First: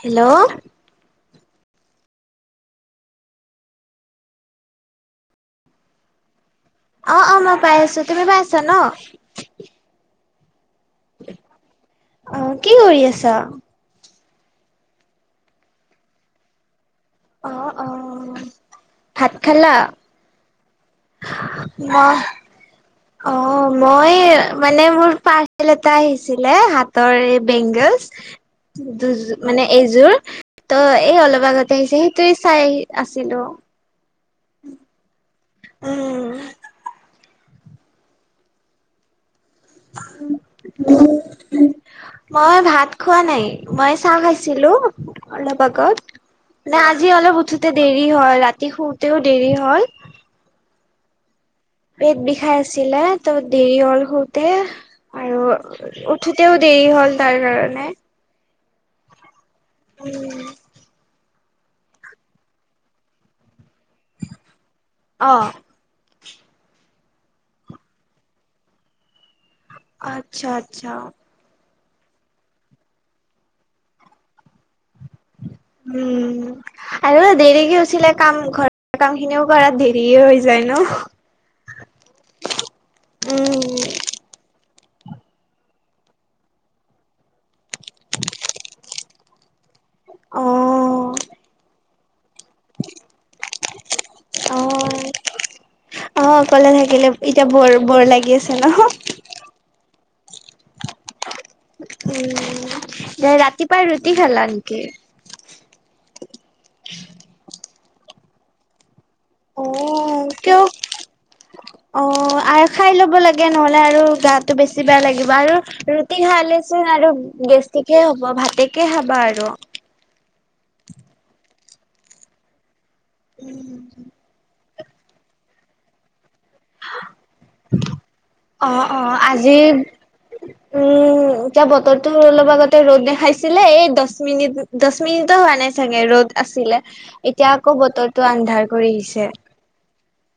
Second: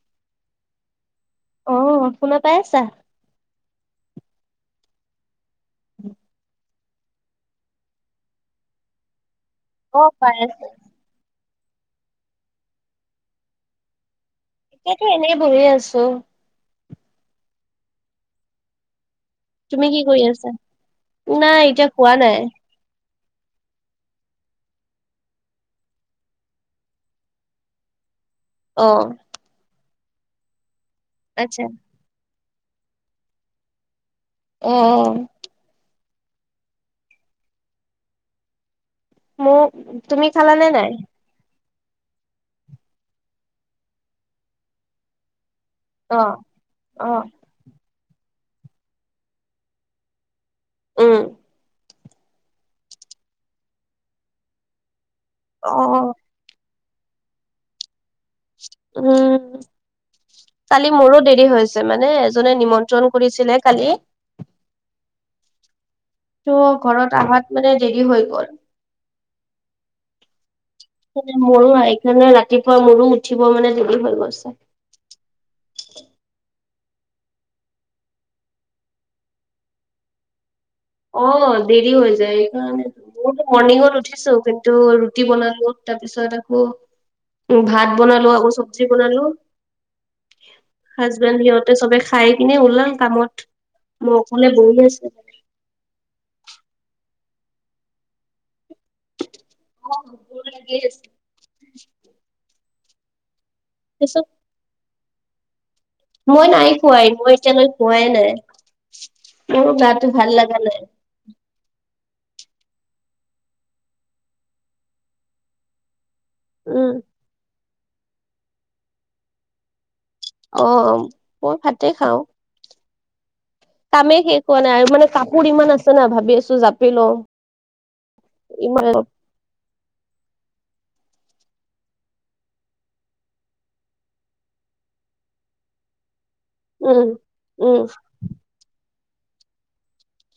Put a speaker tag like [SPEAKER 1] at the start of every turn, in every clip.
[SPEAKER 1] Hello.
[SPEAKER 2] অ', শুনা পাই আছা? উম।
[SPEAKER 1] অ', অ', মই পাই আছোঁ, তুমি পাই আছা ন'?
[SPEAKER 2] অ', পাই আছোঁ।
[SPEAKER 1] অ', কি কৰি আছা?
[SPEAKER 2] ইয়াটো এনেই বহি আছোঁ।
[SPEAKER 1] অ', অ'। ভাত খালা
[SPEAKER 2] তুমি কি কৰি আছা? নাই এতিয়া খোৱা
[SPEAKER 1] মই
[SPEAKER 2] নাই,
[SPEAKER 1] অ' মই মানে মোৰ পাৰ্চেল এটা আহিছিলে হাতৰ এই বেংগলছ।
[SPEAKER 2] অ',
[SPEAKER 1] দুযোৰ মানে এযোৰ, ত' এই অলপ
[SPEAKER 2] আচ্ছা,
[SPEAKER 1] আগতে আহিছে সেই তেই চাই আহি আছিলোঁ।
[SPEAKER 2] অ', অ'।
[SPEAKER 1] উম, উম।
[SPEAKER 2] মোক, তুমি খালা নে নাই?
[SPEAKER 1] মই ভাত খোৱা নাই, মই চাহ খাইছিলোঁ অলপ আগত।
[SPEAKER 2] অ',
[SPEAKER 1] নাই আজি
[SPEAKER 2] অ',
[SPEAKER 1] অলপ উঠোতে দেৰি হ'ল, ৰাতি শুতেও দেৰি হ'ল।
[SPEAKER 2] উম।
[SPEAKER 1] পেট বিষাই আছিলে ত' দেৰি হ'ল শুতে
[SPEAKER 2] অ',
[SPEAKER 1] আৰু ঠোতেও দেৰি হ'ল তাৰ কাৰণে।
[SPEAKER 2] উম।
[SPEAKER 1] উম।
[SPEAKER 2] কালি মোৰো দেৰি হৈছে মানে এজনে নিমন্ত্ৰণ কৰিছিলে কালি।
[SPEAKER 1] অ'।
[SPEAKER 2] ত' ঘৰত আহত মানে দেৰি হৈ গ'ল।
[SPEAKER 1] আচ্ছা, আচ্ছা।
[SPEAKER 2] মোৰো সেইকাৰণে ৰাতিপুৱা মোৰো উঠিব মানে দেৰি হৈ গৈছে।
[SPEAKER 1] উম। আৰু দেৰিকে উঠিলে কাম ঘৰৰ কামখিনিও কৰাত দেৰিয়ে হৈ যায় ন'।
[SPEAKER 2] অ', দেৰি হৈ যায়, এইকাৰণেটো ময়ো
[SPEAKER 1] উম
[SPEAKER 2] মণিংত উঠিছো কিন্তু ৰুটি বনালো তাৰপিছত আকৌ উম, ভাত বনালো আকৌ চব্জি বনালো
[SPEAKER 1] অ
[SPEAKER 2] হাজবেণ্ড সিহঁতে চবে খাই কিনে ওলাম কামত মোৰ অকলে
[SPEAKER 1] অ
[SPEAKER 2] বহি আছোঁ।
[SPEAKER 1] অ', অকলে থাকিলে এতিয়া বৰ বৰ লাগি আছে ন'?
[SPEAKER 2] অ', ব'ৰ লাগি আছ
[SPEAKER 1] উম, ৰাতি পাই ৰুটি
[SPEAKER 2] তাৰপিছত
[SPEAKER 1] খালা নেকি?
[SPEAKER 2] মই নাই খোৱা ই মই এতিয়ালৈ খোৱাই নাই
[SPEAKER 1] অ
[SPEAKER 2] মোৰ গাটো ভাল লগা
[SPEAKER 1] কিয়
[SPEAKER 2] নাই।
[SPEAKER 1] অ', আৰু খাই ল'ব লাগে নহ'লে আৰু গাটো বেছি বেয়া লাগিব আৰু ৰু টি
[SPEAKER 2] উম
[SPEAKER 1] খালেচোন আৰু গেষ্টিকে হ'ব ভাতেকে খাবা আৰু।
[SPEAKER 2] অ', অ', মই ভাতে খাওঁ। কামে শেষ হোৱা নাই আৰু মানে কাপোৰ ইমান আছে নাই ভাবি আছো জাপি ল ও।
[SPEAKER 1] অ অ আজি উম। উ এতিয়া বতৰ তো অলপ আগতে ৰ'দ দেখাইছিলে এই দহ মিনিট দহ মিনিটো হোৱা নাই চাগে ৰ'দ আছিলে
[SPEAKER 2] উম
[SPEAKER 1] এতিয়া আকৌ
[SPEAKER 2] উম
[SPEAKER 1] বতৰটো আন্ধাৰ কৰি আহিছে।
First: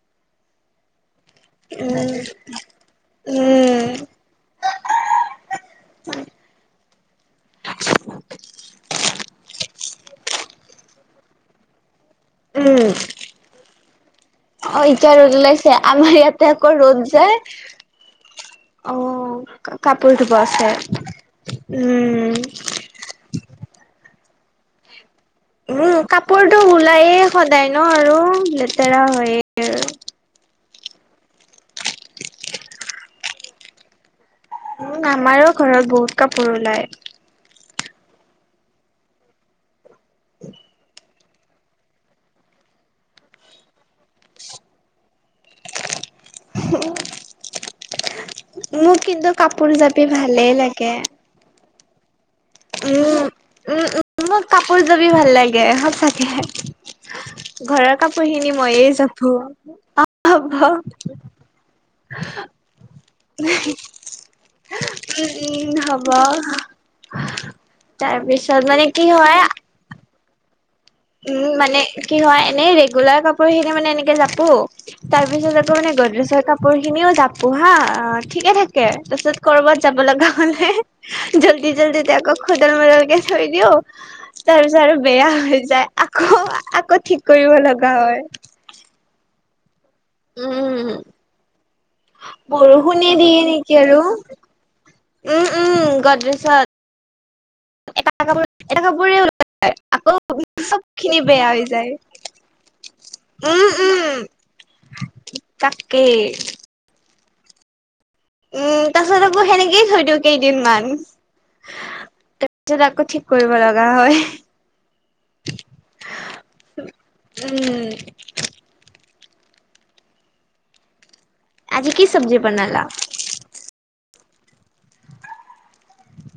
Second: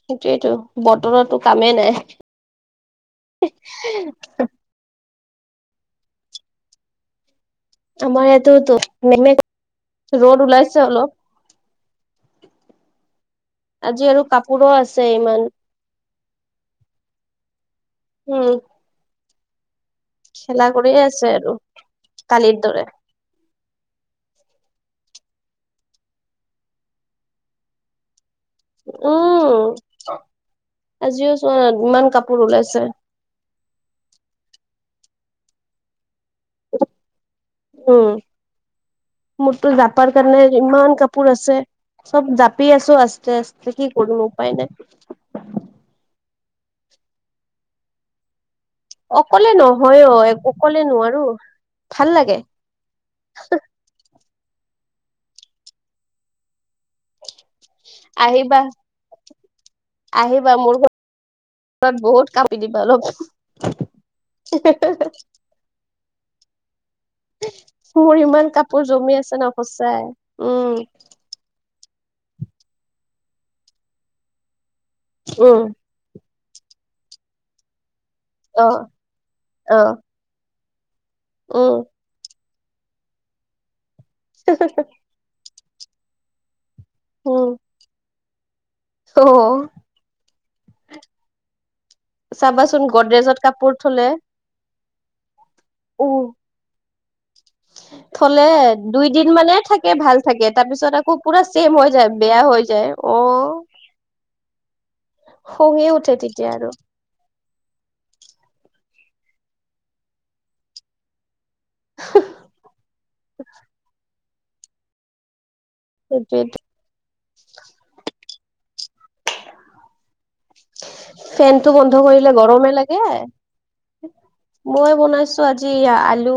[SPEAKER 2] সেইটোৱেইটো বতৰতটো কামেই
[SPEAKER 1] উম
[SPEAKER 2] নাই।
[SPEAKER 1] উম
[SPEAKER 2] আমাৰ ইয়াতোতো ৰ'দ ওলাইছে অলপ
[SPEAKER 1] উম
[SPEAKER 2] আজি আৰু কাপোৰো
[SPEAKER 1] অ
[SPEAKER 2] আছে
[SPEAKER 1] এতিয়া ৰ'দ
[SPEAKER 2] ইমান
[SPEAKER 1] ওলাই ছে- তে আমাৰ ইয়াতে আকৌ ৰ'দ যায়।
[SPEAKER 2] উম।
[SPEAKER 1] অ কাপোৰ ধুব
[SPEAKER 2] খেলা
[SPEAKER 1] আছে
[SPEAKER 2] কৰিয়ে আছে আৰু
[SPEAKER 1] উম।
[SPEAKER 2] কালিৰ দৰে
[SPEAKER 1] উম কাপোৰতটো ওলায়েই সদায় ন আৰু লেতেৰা হয়য়ে
[SPEAKER 2] উম
[SPEAKER 1] আৰু।
[SPEAKER 2] আজিও চ ইমান কাপোৰ ওলাইছে।
[SPEAKER 1] উ আমাৰো ঘৰত বহুত কাপোৰ ওলায়।
[SPEAKER 2] উম মোৰতো জাপাৰ কাৰণে ইমান কাপোৰ আছে। চব জাপি আছো আস্তে আস্তে কি কৰো উপায় নাই।
[SPEAKER 1] অ।
[SPEAKER 2] অকলে নহয় অ এক অকলে
[SPEAKER 1] লাগে।
[SPEAKER 2] নোৱাৰো ভাল লাগে।
[SPEAKER 1] উম উম উ। মোক কাপোৰ জাপি ভাল লাগে সঁচাকে। ঘৰৰ কাপোৰখিনি
[SPEAKER 2] আহিবা
[SPEAKER 1] মইয়ে যাপো হ।
[SPEAKER 2] তৰত বহুত কাপি দিবা লব।
[SPEAKER 1] উম উম হব।
[SPEAKER 2] মোৰ ইমান
[SPEAKER 1] তাৰপিছত মানে
[SPEAKER 2] কাপোৰ
[SPEAKER 1] কি
[SPEAKER 2] জমি
[SPEAKER 1] হয়
[SPEAKER 2] আছে ন সঁচাই উম।
[SPEAKER 1] উম মানে কি হয় এনেই ৰেগুলাৰ কাপোৰ খিনি মানে এনেকে যাপো। তাৰ পিছত
[SPEAKER 2] উম
[SPEAKER 1] আকৌ মানে গৰদেজৰ কাপোৰ খিনিও জাপো হা ঠিকে
[SPEAKER 2] অ
[SPEAKER 1] থাকে তাৰপিছত
[SPEAKER 2] অ
[SPEAKER 1] কৰবাত যাব লগা হলে জল্দি
[SPEAKER 2] উম
[SPEAKER 1] জল্দি। আকৌ খদল মদলকে থৈ দিওঁ তাৰপিছত আৰু বেয়া হৈ যায় আকৌ। আকৌ ঠিক কৰিব লগা হয়।
[SPEAKER 2] হ।
[SPEAKER 1] উম
[SPEAKER 2] চাবাচোন
[SPEAKER 1] বৰষুণে
[SPEAKER 2] গডৰেজত
[SPEAKER 1] দিয়ে
[SPEAKER 2] কাপোৰ
[SPEAKER 1] নেকি
[SPEAKER 2] থলে
[SPEAKER 1] আৰু? উম উম
[SPEAKER 2] উ
[SPEAKER 1] গদ্ৰেশত।
[SPEAKER 2] থলে
[SPEAKER 1] এটা
[SPEAKER 2] দুই
[SPEAKER 1] কাপোৰে
[SPEAKER 2] দিন মানে থাকে
[SPEAKER 1] আকৌ
[SPEAKER 2] ভাল থাকে তাৰ
[SPEAKER 1] চব
[SPEAKER 2] পিছত আকৌ
[SPEAKER 1] খিনি
[SPEAKER 2] পুৰা
[SPEAKER 1] বেয়া
[SPEAKER 2] ছেম হৈ যায়। বেয়া হৈ যায় অ
[SPEAKER 1] উম উম
[SPEAKER 2] খঙে উঠে
[SPEAKER 1] তাকেই
[SPEAKER 2] তেতিয়া আৰু।
[SPEAKER 1] উম তাৰ পাছত আকৌ সেনেকেই থৈ দিও কেইদিনমান। তাৰপিছত আকৌ ঠিক কৰিব লগা হয়।
[SPEAKER 2] [unintelligible]
[SPEAKER 1] উম
[SPEAKER 2] ফেনতটো
[SPEAKER 1] আজি
[SPEAKER 2] বন্ধ
[SPEAKER 1] কি
[SPEAKER 2] কৰিলে
[SPEAKER 1] চব্জি
[SPEAKER 2] গৰমে
[SPEAKER 1] বনালা?
[SPEAKER 2] লাগে মই বনাইছো। আজি আলু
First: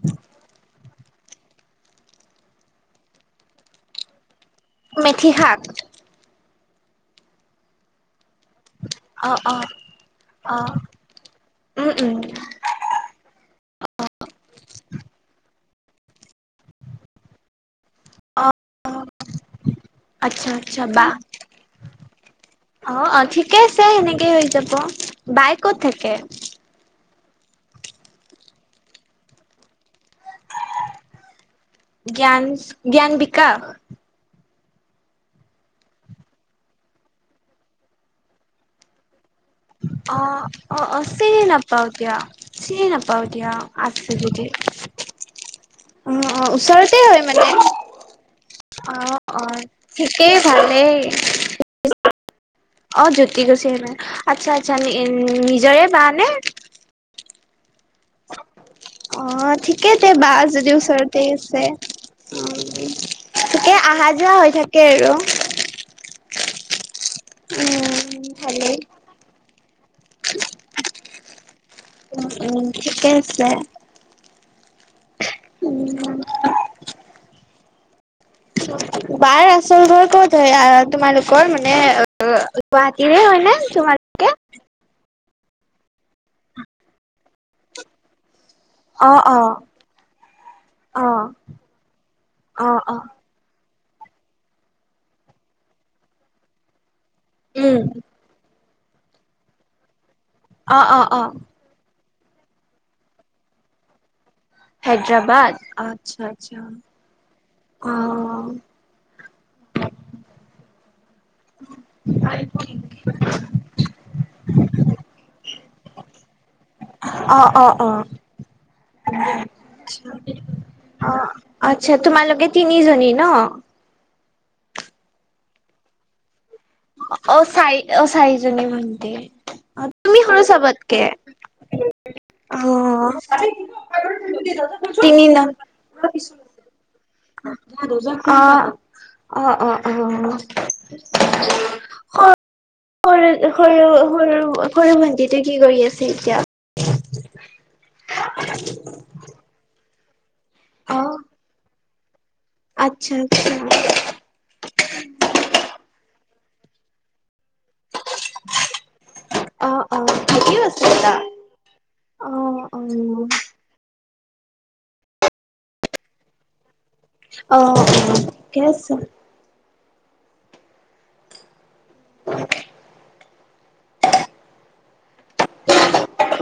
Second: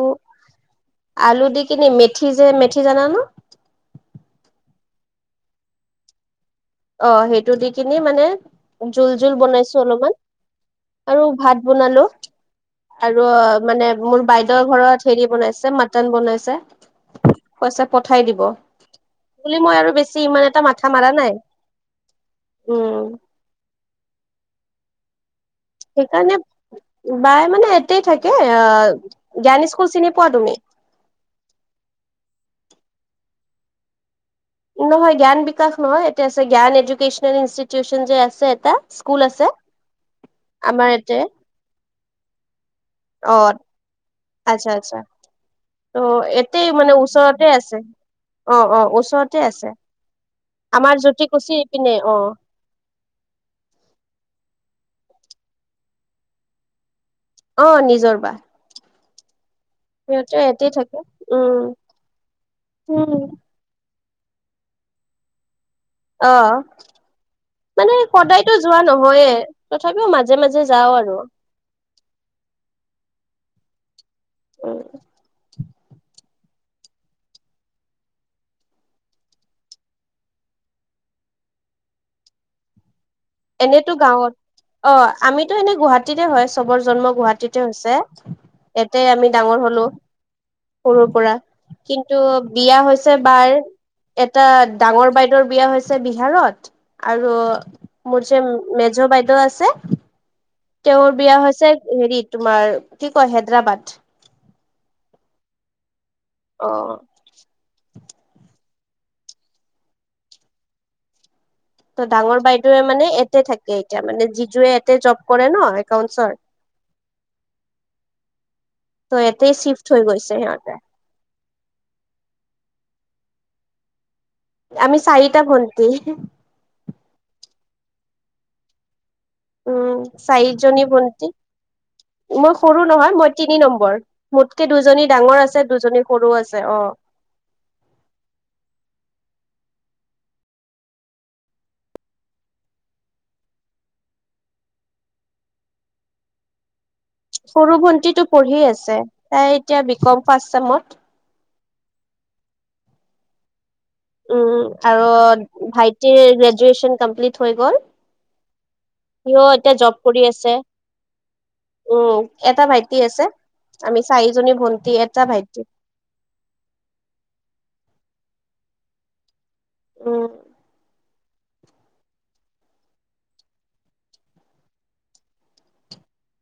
[SPEAKER 2] আলু দি কেনে মেথি যে মেথি জানা ন?
[SPEAKER 1] মেথি হাক।
[SPEAKER 2] অ সেইটো দি কিনি মানে জোল জোল
[SPEAKER 1] অ', অ',
[SPEAKER 2] বনাইছো অলপমান
[SPEAKER 1] অ',
[SPEAKER 2] আৰু ভাত
[SPEAKER 1] উম,
[SPEAKER 2] বনালো।
[SPEAKER 1] উম,
[SPEAKER 2] আৰু মানে মোৰ বাইদেউৰ ঘৰত হেৰি বনাইছে মাটন বনাইছে। পইচা পঠাই দিব
[SPEAKER 1] অ', অ',
[SPEAKER 2] বুলি মই আৰু বেছি ইমান
[SPEAKER 1] আচ্ছা,
[SPEAKER 2] এটা
[SPEAKER 1] আচ্ছা
[SPEAKER 2] মাথা
[SPEAKER 1] বাহ।
[SPEAKER 2] মাৰা নাই।
[SPEAKER 1] অ
[SPEAKER 2] উম
[SPEAKER 1] অ ঠিকে আছে সেনেকেই হৈ যাব বাই ক'ত? থাকে?
[SPEAKER 2] সেইকাৰণে বাই মানে এতেই থাকে। অ জ্ঞান স্কুল চিনি পোৱা তুমি?
[SPEAKER 1] জ্ঞান জ্ঞান বিকাশ?
[SPEAKER 2] নহয় জ্ঞান বিকাশ নহয়, এতিয়া আছে জ্ঞান এডুকেচনেল ইনষ্টিটিউচন যে আছে এটা স্কুল আছে।
[SPEAKER 1] অ অ
[SPEAKER 2] আমাৰ
[SPEAKER 1] অ
[SPEAKER 2] ইয়াতে
[SPEAKER 1] চিনি নাপাওঁ দিয়া চিনি না। পাও
[SPEAKER 2] অ
[SPEAKER 1] এতিয়া আছে যদি
[SPEAKER 2] আচ্ছা আচ্ছা ত'
[SPEAKER 1] অ অ
[SPEAKER 2] এতেই
[SPEAKER 1] ওচৰতে হয় মানে।
[SPEAKER 2] আছে
[SPEAKER 1] অ অ ঠিকেই ভালেই।
[SPEAKER 2] খুচিৰ এপিনে অ।
[SPEAKER 1] অ জ্যোতিকুছিৰ আচ্ছা আচ্ছা নি নিজৰে বা নে?
[SPEAKER 2] অ নিজৰ বা।
[SPEAKER 1] অ ঠিকেই দে বা
[SPEAKER 2] সিহঁতে ইয়াতে
[SPEAKER 1] যদি
[SPEAKER 2] থাকে
[SPEAKER 1] ওচৰতে আছে
[SPEAKER 2] উম
[SPEAKER 1] উম। থিকে আহা-যোৱা হৈ থাকে আৰু।
[SPEAKER 2] অ অ মানে
[SPEAKER 1] উম
[SPEAKER 2] সদায়তো
[SPEAKER 1] ভালেই।
[SPEAKER 2] যোৱা ন হয়ে তথাপিও মাজে মাজে যাওঁ আৰু
[SPEAKER 1] উ উম ঠিকে আছে।
[SPEAKER 2] অ
[SPEAKER 1] [inaudible] বাৰ আচল ঘৰ ক'ত হয়? আহ তোমালোকৰ মানে অ গুৱাহাটীৰে হয়? নে
[SPEAKER 2] এনেতো
[SPEAKER 1] তোমালোকে?
[SPEAKER 2] গাঁৱত অ আমিতো এনে গুৱাহাটীতে হয় চবৰ জন্ম গুৱাহাটীতে হৈছে। এতে
[SPEAKER 1] অ
[SPEAKER 2] আমি
[SPEAKER 1] অ
[SPEAKER 2] ডাঙৰ হলোঁ। সৰুৰ
[SPEAKER 1] অ
[SPEAKER 2] পৰা। কিন্তু
[SPEAKER 1] অ
[SPEAKER 2] বিয়া
[SPEAKER 1] অ
[SPEAKER 2] হৈছে বাৰ এটা ডাঙৰ বাইদেউৰ বিয়া হৈছে বিহাৰত, আৰু
[SPEAKER 1] উম
[SPEAKER 2] উ মেজুৰ বাইদেউ আছে।
[SPEAKER 1] অ অ
[SPEAKER 2] তেওঁৰ
[SPEAKER 1] অ।
[SPEAKER 2] বিয়া হৈছে হেৰি তোমাৰ কি কয় হেদৰাবাদ।
[SPEAKER 1] হেদৰাবাদ আচ্ছা আচ্ছা।
[SPEAKER 2] অ
[SPEAKER 1] অ
[SPEAKER 2] ত ডাঙৰ বাইদেউৱে মানে এতে থাকে এতিয়া মানে যিজুৱে এতে জব কৰে ন একাউনছৰ
[SPEAKER 1] অ অ অ।
[SPEAKER 2] ত' ইয়াতে চিফ্ট হৈ গৈছে সিহঁতে
[SPEAKER 1] অ আচ্ছা তোমালোকে তিনি জনী ন?
[SPEAKER 2] আমি চাৰিটা ভণ্টি।
[SPEAKER 1] অ চাই অ চাৰিজনি ভণ্টি।
[SPEAKER 2] উম, চাইজনী ভণ্টি মই
[SPEAKER 1] অ
[SPEAKER 2] সৰু নহয়, মই তিনি নম্বৰ মোতকে দুজনী
[SPEAKER 1] তিনি
[SPEAKER 2] ডাঙৰ আছে দুজনী সৰু আছে। অ
[SPEAKER 1] দুজ অ অ- অ- অ সৰু- সৰু- সৰু- সৰু ভণ্টিতো কি কৰি আছে এতিয়া?
[SPEAKER 2] সৰু ভন্টিটো পঢ়ি আছে, তাই এতিয়া বিকম ফাচ চেমত।
[SPEAKER 1] অ আচ্ছা-আচ্ছা।
[SPEAKER 2] উ, আৰু ভাইটিৰ গ্ৰেজুৱেচন কমপ্লিট হৈ গ'ল। হিও
[SPEAKER 1] অ
[SPEAKER 2] এতিয়া জব
[SPEAKER 1] অ
[SPEAKER 2] কৰি আছে।
[SPEAKER 1] ঠিকেই দা
[SPEAKER 2] উম
[SPEAKER 1] অ
[SPEAKER 2] এটা
[SPEAKER 1] অ
[SPEAKER 2] ভাইটি আছে আমি চাৰিজনী ভন্টি এটা ভাইটি।
[SPEAKER 1] অ অ ঠিকে আছে।
[SPEAKER 2] অ।
[SPEAKER 1] [inaudible]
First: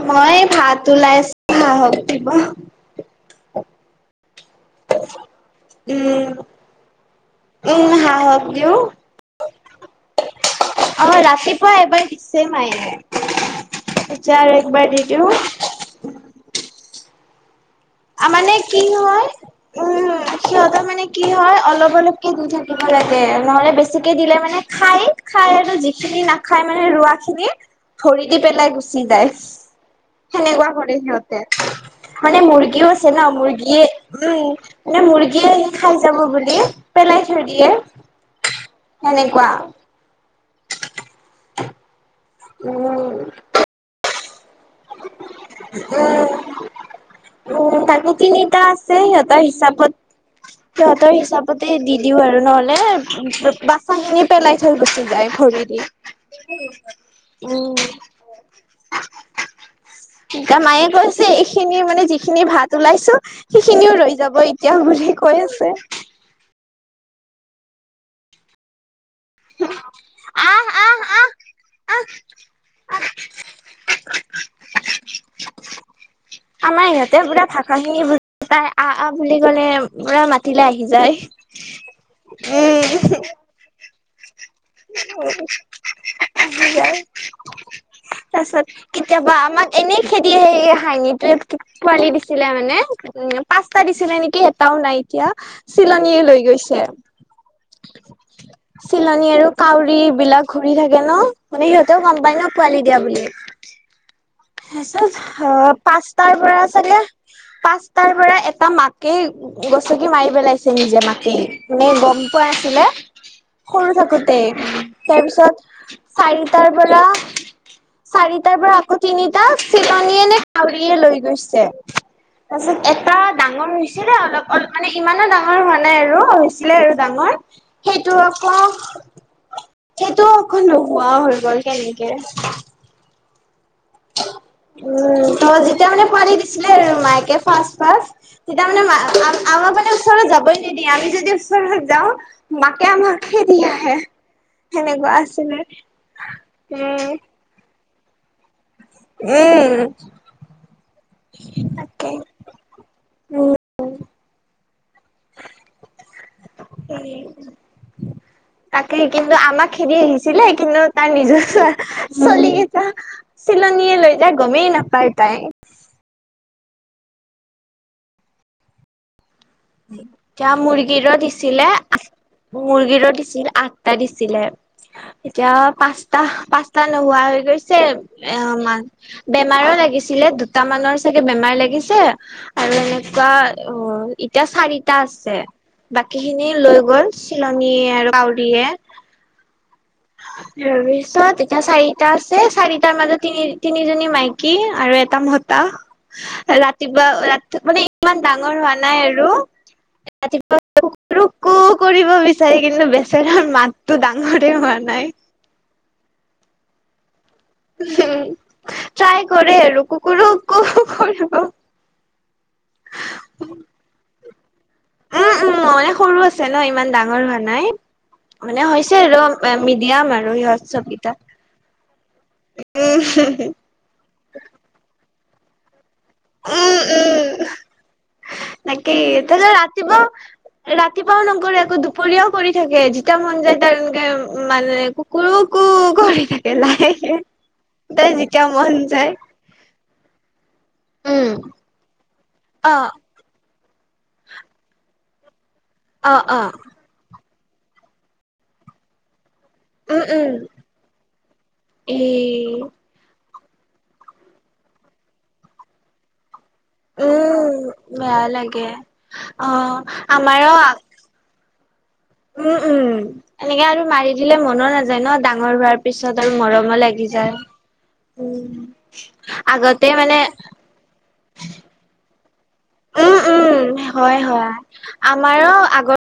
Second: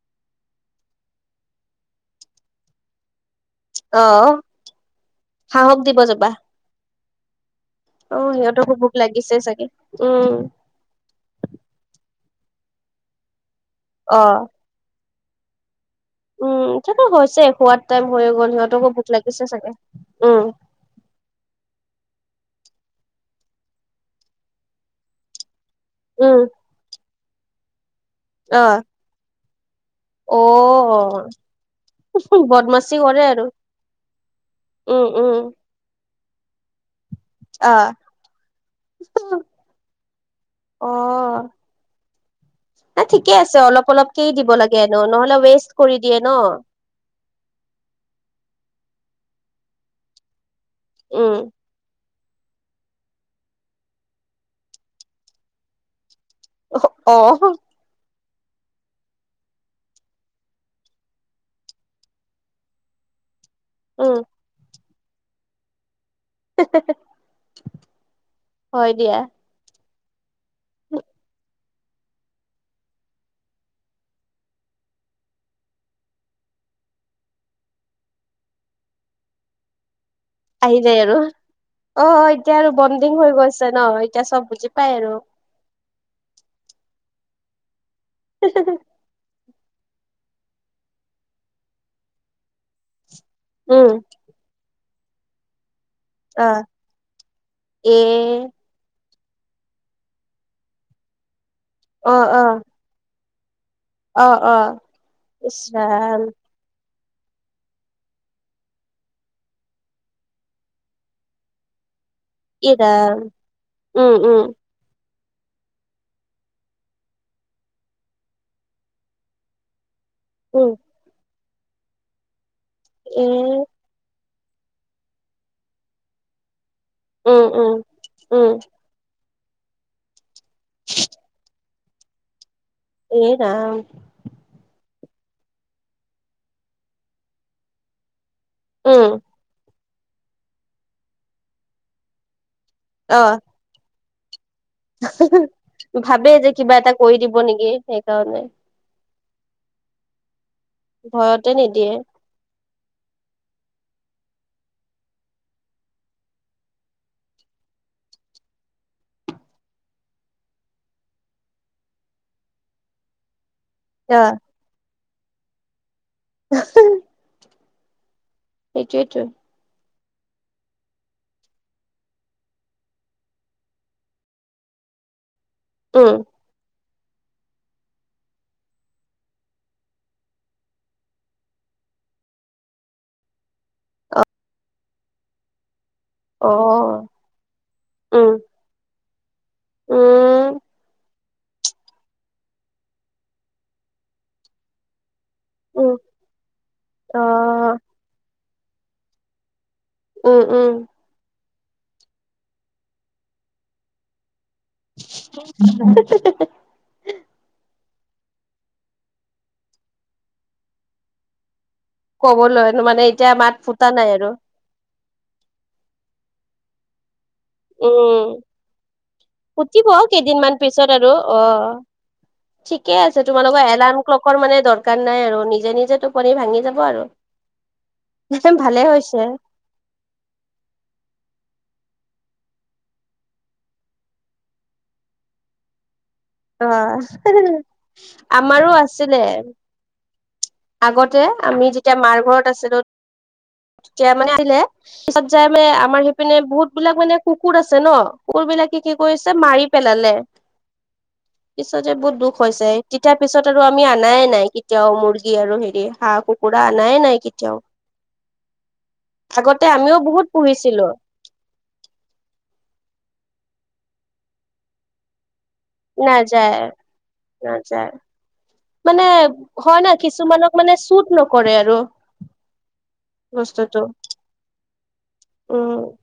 [SPEAKER 1] মই ভাত ওলাই আছ মা হক দিব।
[SPEAKER 2] অ, হাহক দিব
[SPEAKER 1] উম
[SPEAKER 2] যাবা।
[SPEAKER 1] উম
[SPEAKER 2] অ,
[SPEAKER 1] হাঁহক
[SPEAKER 2] সিহঁতকো
[SPEAKER 1] দিওঁ
[SPEAKER 2] ভোক লাগিছে চাগে উম।
[SPEAKER 1] অ ৰাতিপুৱা এবাৰ দিছে মায়ে
[SPEAKER 2] অ।
[SPEAKER 1] এতিয়া আৰু একবাৰ দি দিওঁ।
[SPEAKER 2] উম, ঠিকে হৈছে সোৱাত
[SPEAKER 1] আ মানে কি হয়, উম সিহঁতৰ মানে কি হয়? অলপ-অলপকে দি থাকিব লাগে নহলে বেছিকে দিলে মানে খাই - খাই আৰু যি খিনি
[SPEAKER 2] উম
[SPEAKER 1] নাখাই মানে ৰোৱাখিনি ভৰি দি
[SPEAKER 2] অ
[SPEAKER 1] পেলাই গুচি যায়।
[SPEAKER 2] অ
[SPEAKER 1] সেনেকুৱা কৰে সিহঁতে মানে মুৰ গী
[SPEAKER 2] বদমাচি
[SPEAKER 1] আছে
[SPEAKER 2] কৰে
[SPEAKER 1] ন
[SPEAKER 2] আৰু
[SPEAKER 1] মুৰ্গীয়ে উম মানে
[SPEAKER 2] উম উম
[SPEAKER 1] মুৰ্গীয়ে সেই খাই যাব বুলি পেলাই থৈ দি
[SPEAKER 2] আহ উহু অ না
[SPEAKER 1] উম
[SPEAKER 2] ঠিকে আছে অলপ অলপকেই দিব লাগেনো নহলে ৱেষ্ট কৰি দিয়ে ন?
[SPEAKER 1] তাকে তিনিটা আছে সিহঁতৰ হিচাপত, সিহঁতৰ
[SPEAKER 2] উম
[SPEAKER 1] হিচাপত তে দি দিও আৰু নহলে বা বাচাখিনি পেলাই থৈ গুচি যায় ভৰি দি।
[SPEAKER 2] অ
[SPEAKER 1] উম, উম। গা মায়ে কৈছে এইখিনি মানে যিখিনি ভাত ওলাইছো সেইখিনিও
[SPEAKER 2] উম
[SPEAKER 1] ৰৈ যাব এতিয়া গোৰে কৈ আছে।
[SPEAKER 2] হেহেহে, হয় দিয়া।
[SPEAKER 1] হুহ, আহ- আহ- আহ। আহ, আহ। আমাৰ ইহঁতে পুৰা ভাষাখিনি বুজি পায়, আ আ বুলি কলে পুৰা মা
[SPEAKER 2] আহি যায় আৰু অ এতিয়া আৰু
[SPEAKER 1] উম
[SPEAKER 2] বনডিং হৈ গৈছে ন এতিয়া চব বুজি পাই আৰু
[SPEAKER 1] অ অ বুজি যায় তাৰপিছত কেতিয়াবা আমাক এনেই খেদি আহে এই হাঁহানিটোৱে কি পোৱালি দিছিলে মানে'। উম পাচটা দিছিলে নেকি এটাও নাই এতিয়া চিলনিয়ে লৈ
[SPEAKER 2] অ
[SPEAKER 1] গৈছে।
[SPEAKER 2] এ
[SPEAKER 1] চিলনী আৰু কাউৰী এইবিলাক ঘূৰি থাকে ন, মানে সিহঁতেও
[SPEAKER 2] অ
[SPEAKER 1] গম পাই
[SPEAKER 2] অ
[SPEAKER 1] ন পোৱালি দিয়া বুলি।
[SPEAKER 2] অ- অ।
[SPEAKER 1] তাৰপিছত, তত অ
[SPEAKER 2] ইচৰাম
[SPEAKER 1] পাঁচটাৰ পৰা চালে পাঁচটাৰ পৰা এটা মাকে গছকি মাৰি পেলাইছে নিজে মাকেই। নে গম পোৱা আছিলে
[SPEAKER 2] ইৰাম
[SPEAKER 1] সৰু
[SPEAKER 2] উম
[SPEAKER 1] থাকোতে।
[SPEAKER 2] উম
[SPEAKER 1] তাৰ পিছত চাৰিটাৰ পৰা চাৰিটাৰ পৰা আগত তিনিটা চিলনীয়ে নে
[SPEAKER 2] উম
[SPEAKER 1] কাউৰীয়ে লৈ গৈছে তাৰপিছত এ
[SPEAKER 2] এ
[SPEAKER 1] হৈছিলে অলপ-অলপ মানে ইমানো ডাঙৰ হোৱা নাই আৰু হৈছিলে আৰু ডাঙৰ
[SPEAKER 2] উম উম
[SPEAKER 1] সেইটো
[SPEAKER 2] উম
[SPEAKER 1] আকৌ সেইটোও অকন নোহোৱাও হৈ গ'ল কেনেকে?
[SPEAKER 2] এ ৰাম!
[SPEAKER 1] উম, তই যেতিয়া মানে পাৰি দিছিলে আৰু মাইকে ফাৰ্ষ্ট ফাৰ্ষ্ট তেতিয়া মানে মা
[SPEAKER 2] উম
[SPEAKER 1] আ আমাৰ মানে ওচৰত যাবই নিদিয়ে, আমি যদি ওচৰত যাওঁ মাকে আমাক খেদি আহে। সেনেকুৱা আছিলে
[SPEAKER 2] উহুহু, ভাবে যে কিবা এটা
[SPEAKER 1] উম
[SPEAKER 2] কৰি দিব নেকি সেইকাৰণে।
[SPEAKER 1] উম।
[SPEAKER 2] ভয়তে নিদিয়ে
[SPEAKER 1] তাকে উম তাকে কিন্তু আমাক খেল আহিছিলে কিন্তু, তাৰ নিজৰে ছোৱালী কেইটা চিলনীয়ে
[SPEAKER 2] অ
[SPEAKER 1] লৈ যায় গমেই নাপায় তাই।
[SPEAKER 2] [unintelligible] সেইটোৱেইটো
[SPEAKER 1] এতিয়া মুৰ্গীৰো দিছিলে মুৰ্গীৰো দিছিল আঠটা দিছিলে এতিয়া
[SPEAKER 2] উম
[SPEAKER 1] পাঁচটা পচ টা নোহোৱা হৈ গৈছে বেমাৰো লাগিছিলে দুটামানৰ চাগে বেমাৰ লাগিছে আৰু এনেকুৱা অ এতিয়া চাৰিটা আছে বাকী খিনি লৈ
[SPEAKER 2] অ',
[SPEAKER 1] গ'ল চিলনীয়ে আৰু কাউৰীয়ে
[SPEAKER 2] অ
[SPEAKER 1] তাৰ পিছত এতিয়া চাৰিটা আছে চাৰিটাৰ মাজত তিনি তিনিজনী মাইকী আৰু এটা ম টা
[SPEAKER 2] উম,
[SPEAKER 1] ৰাতিপুৱা ৰাতি
[SPEAKER 2] অ',
[SPEAKER 1] মানে ইমান ডাঙৰ হোৱা নাই আৰু
[SPEAKER 2] উম, উম,
[SPEAKER 1] ৰাতিপুৱা কুকুৰোকো কৰিব বিচাৰে কিন্তু বেচেৰাৰ মাতো ডাঙৰে হোৱা নাই নাই
[SPEAKER 2] [unintelligible]
[SPEAKER 1] উম ট্ৰাই কৰে আৰু কুকুৰু কু কৰিব
[SPEAKER 2] ক'বলৈ মানে এতিয়া মাত ফুটা নাই আৰু
[SPEAKER 1] উম উম মই সৰু আছে ন ইমান ডাঙৰ হোৱা নাই
[SPEAKER 2] উম,
[SPEAKER 1] মানে হৈছে আৰু
[SPEAKER 2] ফুটিব
[SPEAKER 1] মিডিয়াম আৰু
[SPEAKER 2] কেইদিনমান
[SPEAKER 1] সিহঁত
[SPEAKER 2] পিছত
[SPEAKER 1] চব
[SPEAKER 2] আৰু
[SPEAKER 1] কেইটা
[SPEAKER 2] অ', ঠিকে আছে তোমালোকৰ এলাৰ্ম ক্লকৰ মানে দৰকাৰ নাই আৰু নিজে নিজে পনিৰ ভাঙি
[SPEAKER 1] উম
[SPEAKER 2] যাব
[SPEAKER 1] উম
[SPEAKER 2] আৰু ভালে হৈছে
[SPEAKER 1] কিবা ৰাতিপুৱাও নকৰে আক দুপৰীয়াও কৰি থাকে যেতিয়া মন যায় তাৰ এনেকে মানে কুকুৰু কু কৰি থাকে
[SPEAKER 2] অ',
[SPEAKER 1] লাহেকে তাই যেতিয়া
[SPEAKER 2] আমাৰো
[SPEAKER 1] মন যায়
[SPEAKER 2] আছিলে আগতে
[SPEAKER 1] উম
[SPEAKER 2] আমি যেতিয়া মাৰঘৰত
[SPEAKER 1] অ
[SPEAKER 2] আছিলো তেতিয়া মানে আহিলে পিছত যাই মানে আমাৰ
[SPEAKER 1] অ
[SPEAKER 2] সেইপিনে
[SPEAKER 1] অ
[SPEAKER 2] বহুত বিলাক মানে কুকুৰ আছে ন কুকুৰ বিলাকে কি কৰিছে মাৰি
[SPEAKER 1] উম
[SPEAKER 2] পেলালে
[SPEAKER 1] উম
[SPEAKER 2] পিছত যে
[SPEAKER 1] এ
[SPEAKER 2] বহুত দুখ হৈছে তেতিয়াৰ পিছত আৰু আমি আনায় নাই কেতিয়াও মুৰ্গী আৰু হেৰি হাঁহ কুকুৰা আনায় নাই
[SPEAKER 1] উম
[SPEAKER 2] কেতিয়াও
[SPEAKER 1] বেয়া লাগে অ
[SPEAKER 2] আগতে আমিও বহুত
[SPEAKER 1] আমাৰো
[SPEAKER 2] পুহিছিলো
[SPEAKER 1] উম উম এনেকে আৰু মাৰি দিলে মন নাযায় ন ডাঙৰ হোৱাৰ পিছত আৰু
[SPEAKER 2] নাযায়
[SPEAKER 1] মৰমো লাগি যায়
[SPEAKER 2] নাযায়
[SPEAKER 1] উম
[SPEAKER 2] মানে হয় ন
[SPEAKER 1] আগতে মানে
[SPEAKER 2] কিছুমানক মানে চুট নকৰে আৰু
[SPEAKER 1] উম উম
[SPEAKER 2] বস্তুটো
[SPEAKER 1] হয় হয় আমাৰো
[SPEAKER 2] উম
[SPEAKER 1] আগৰ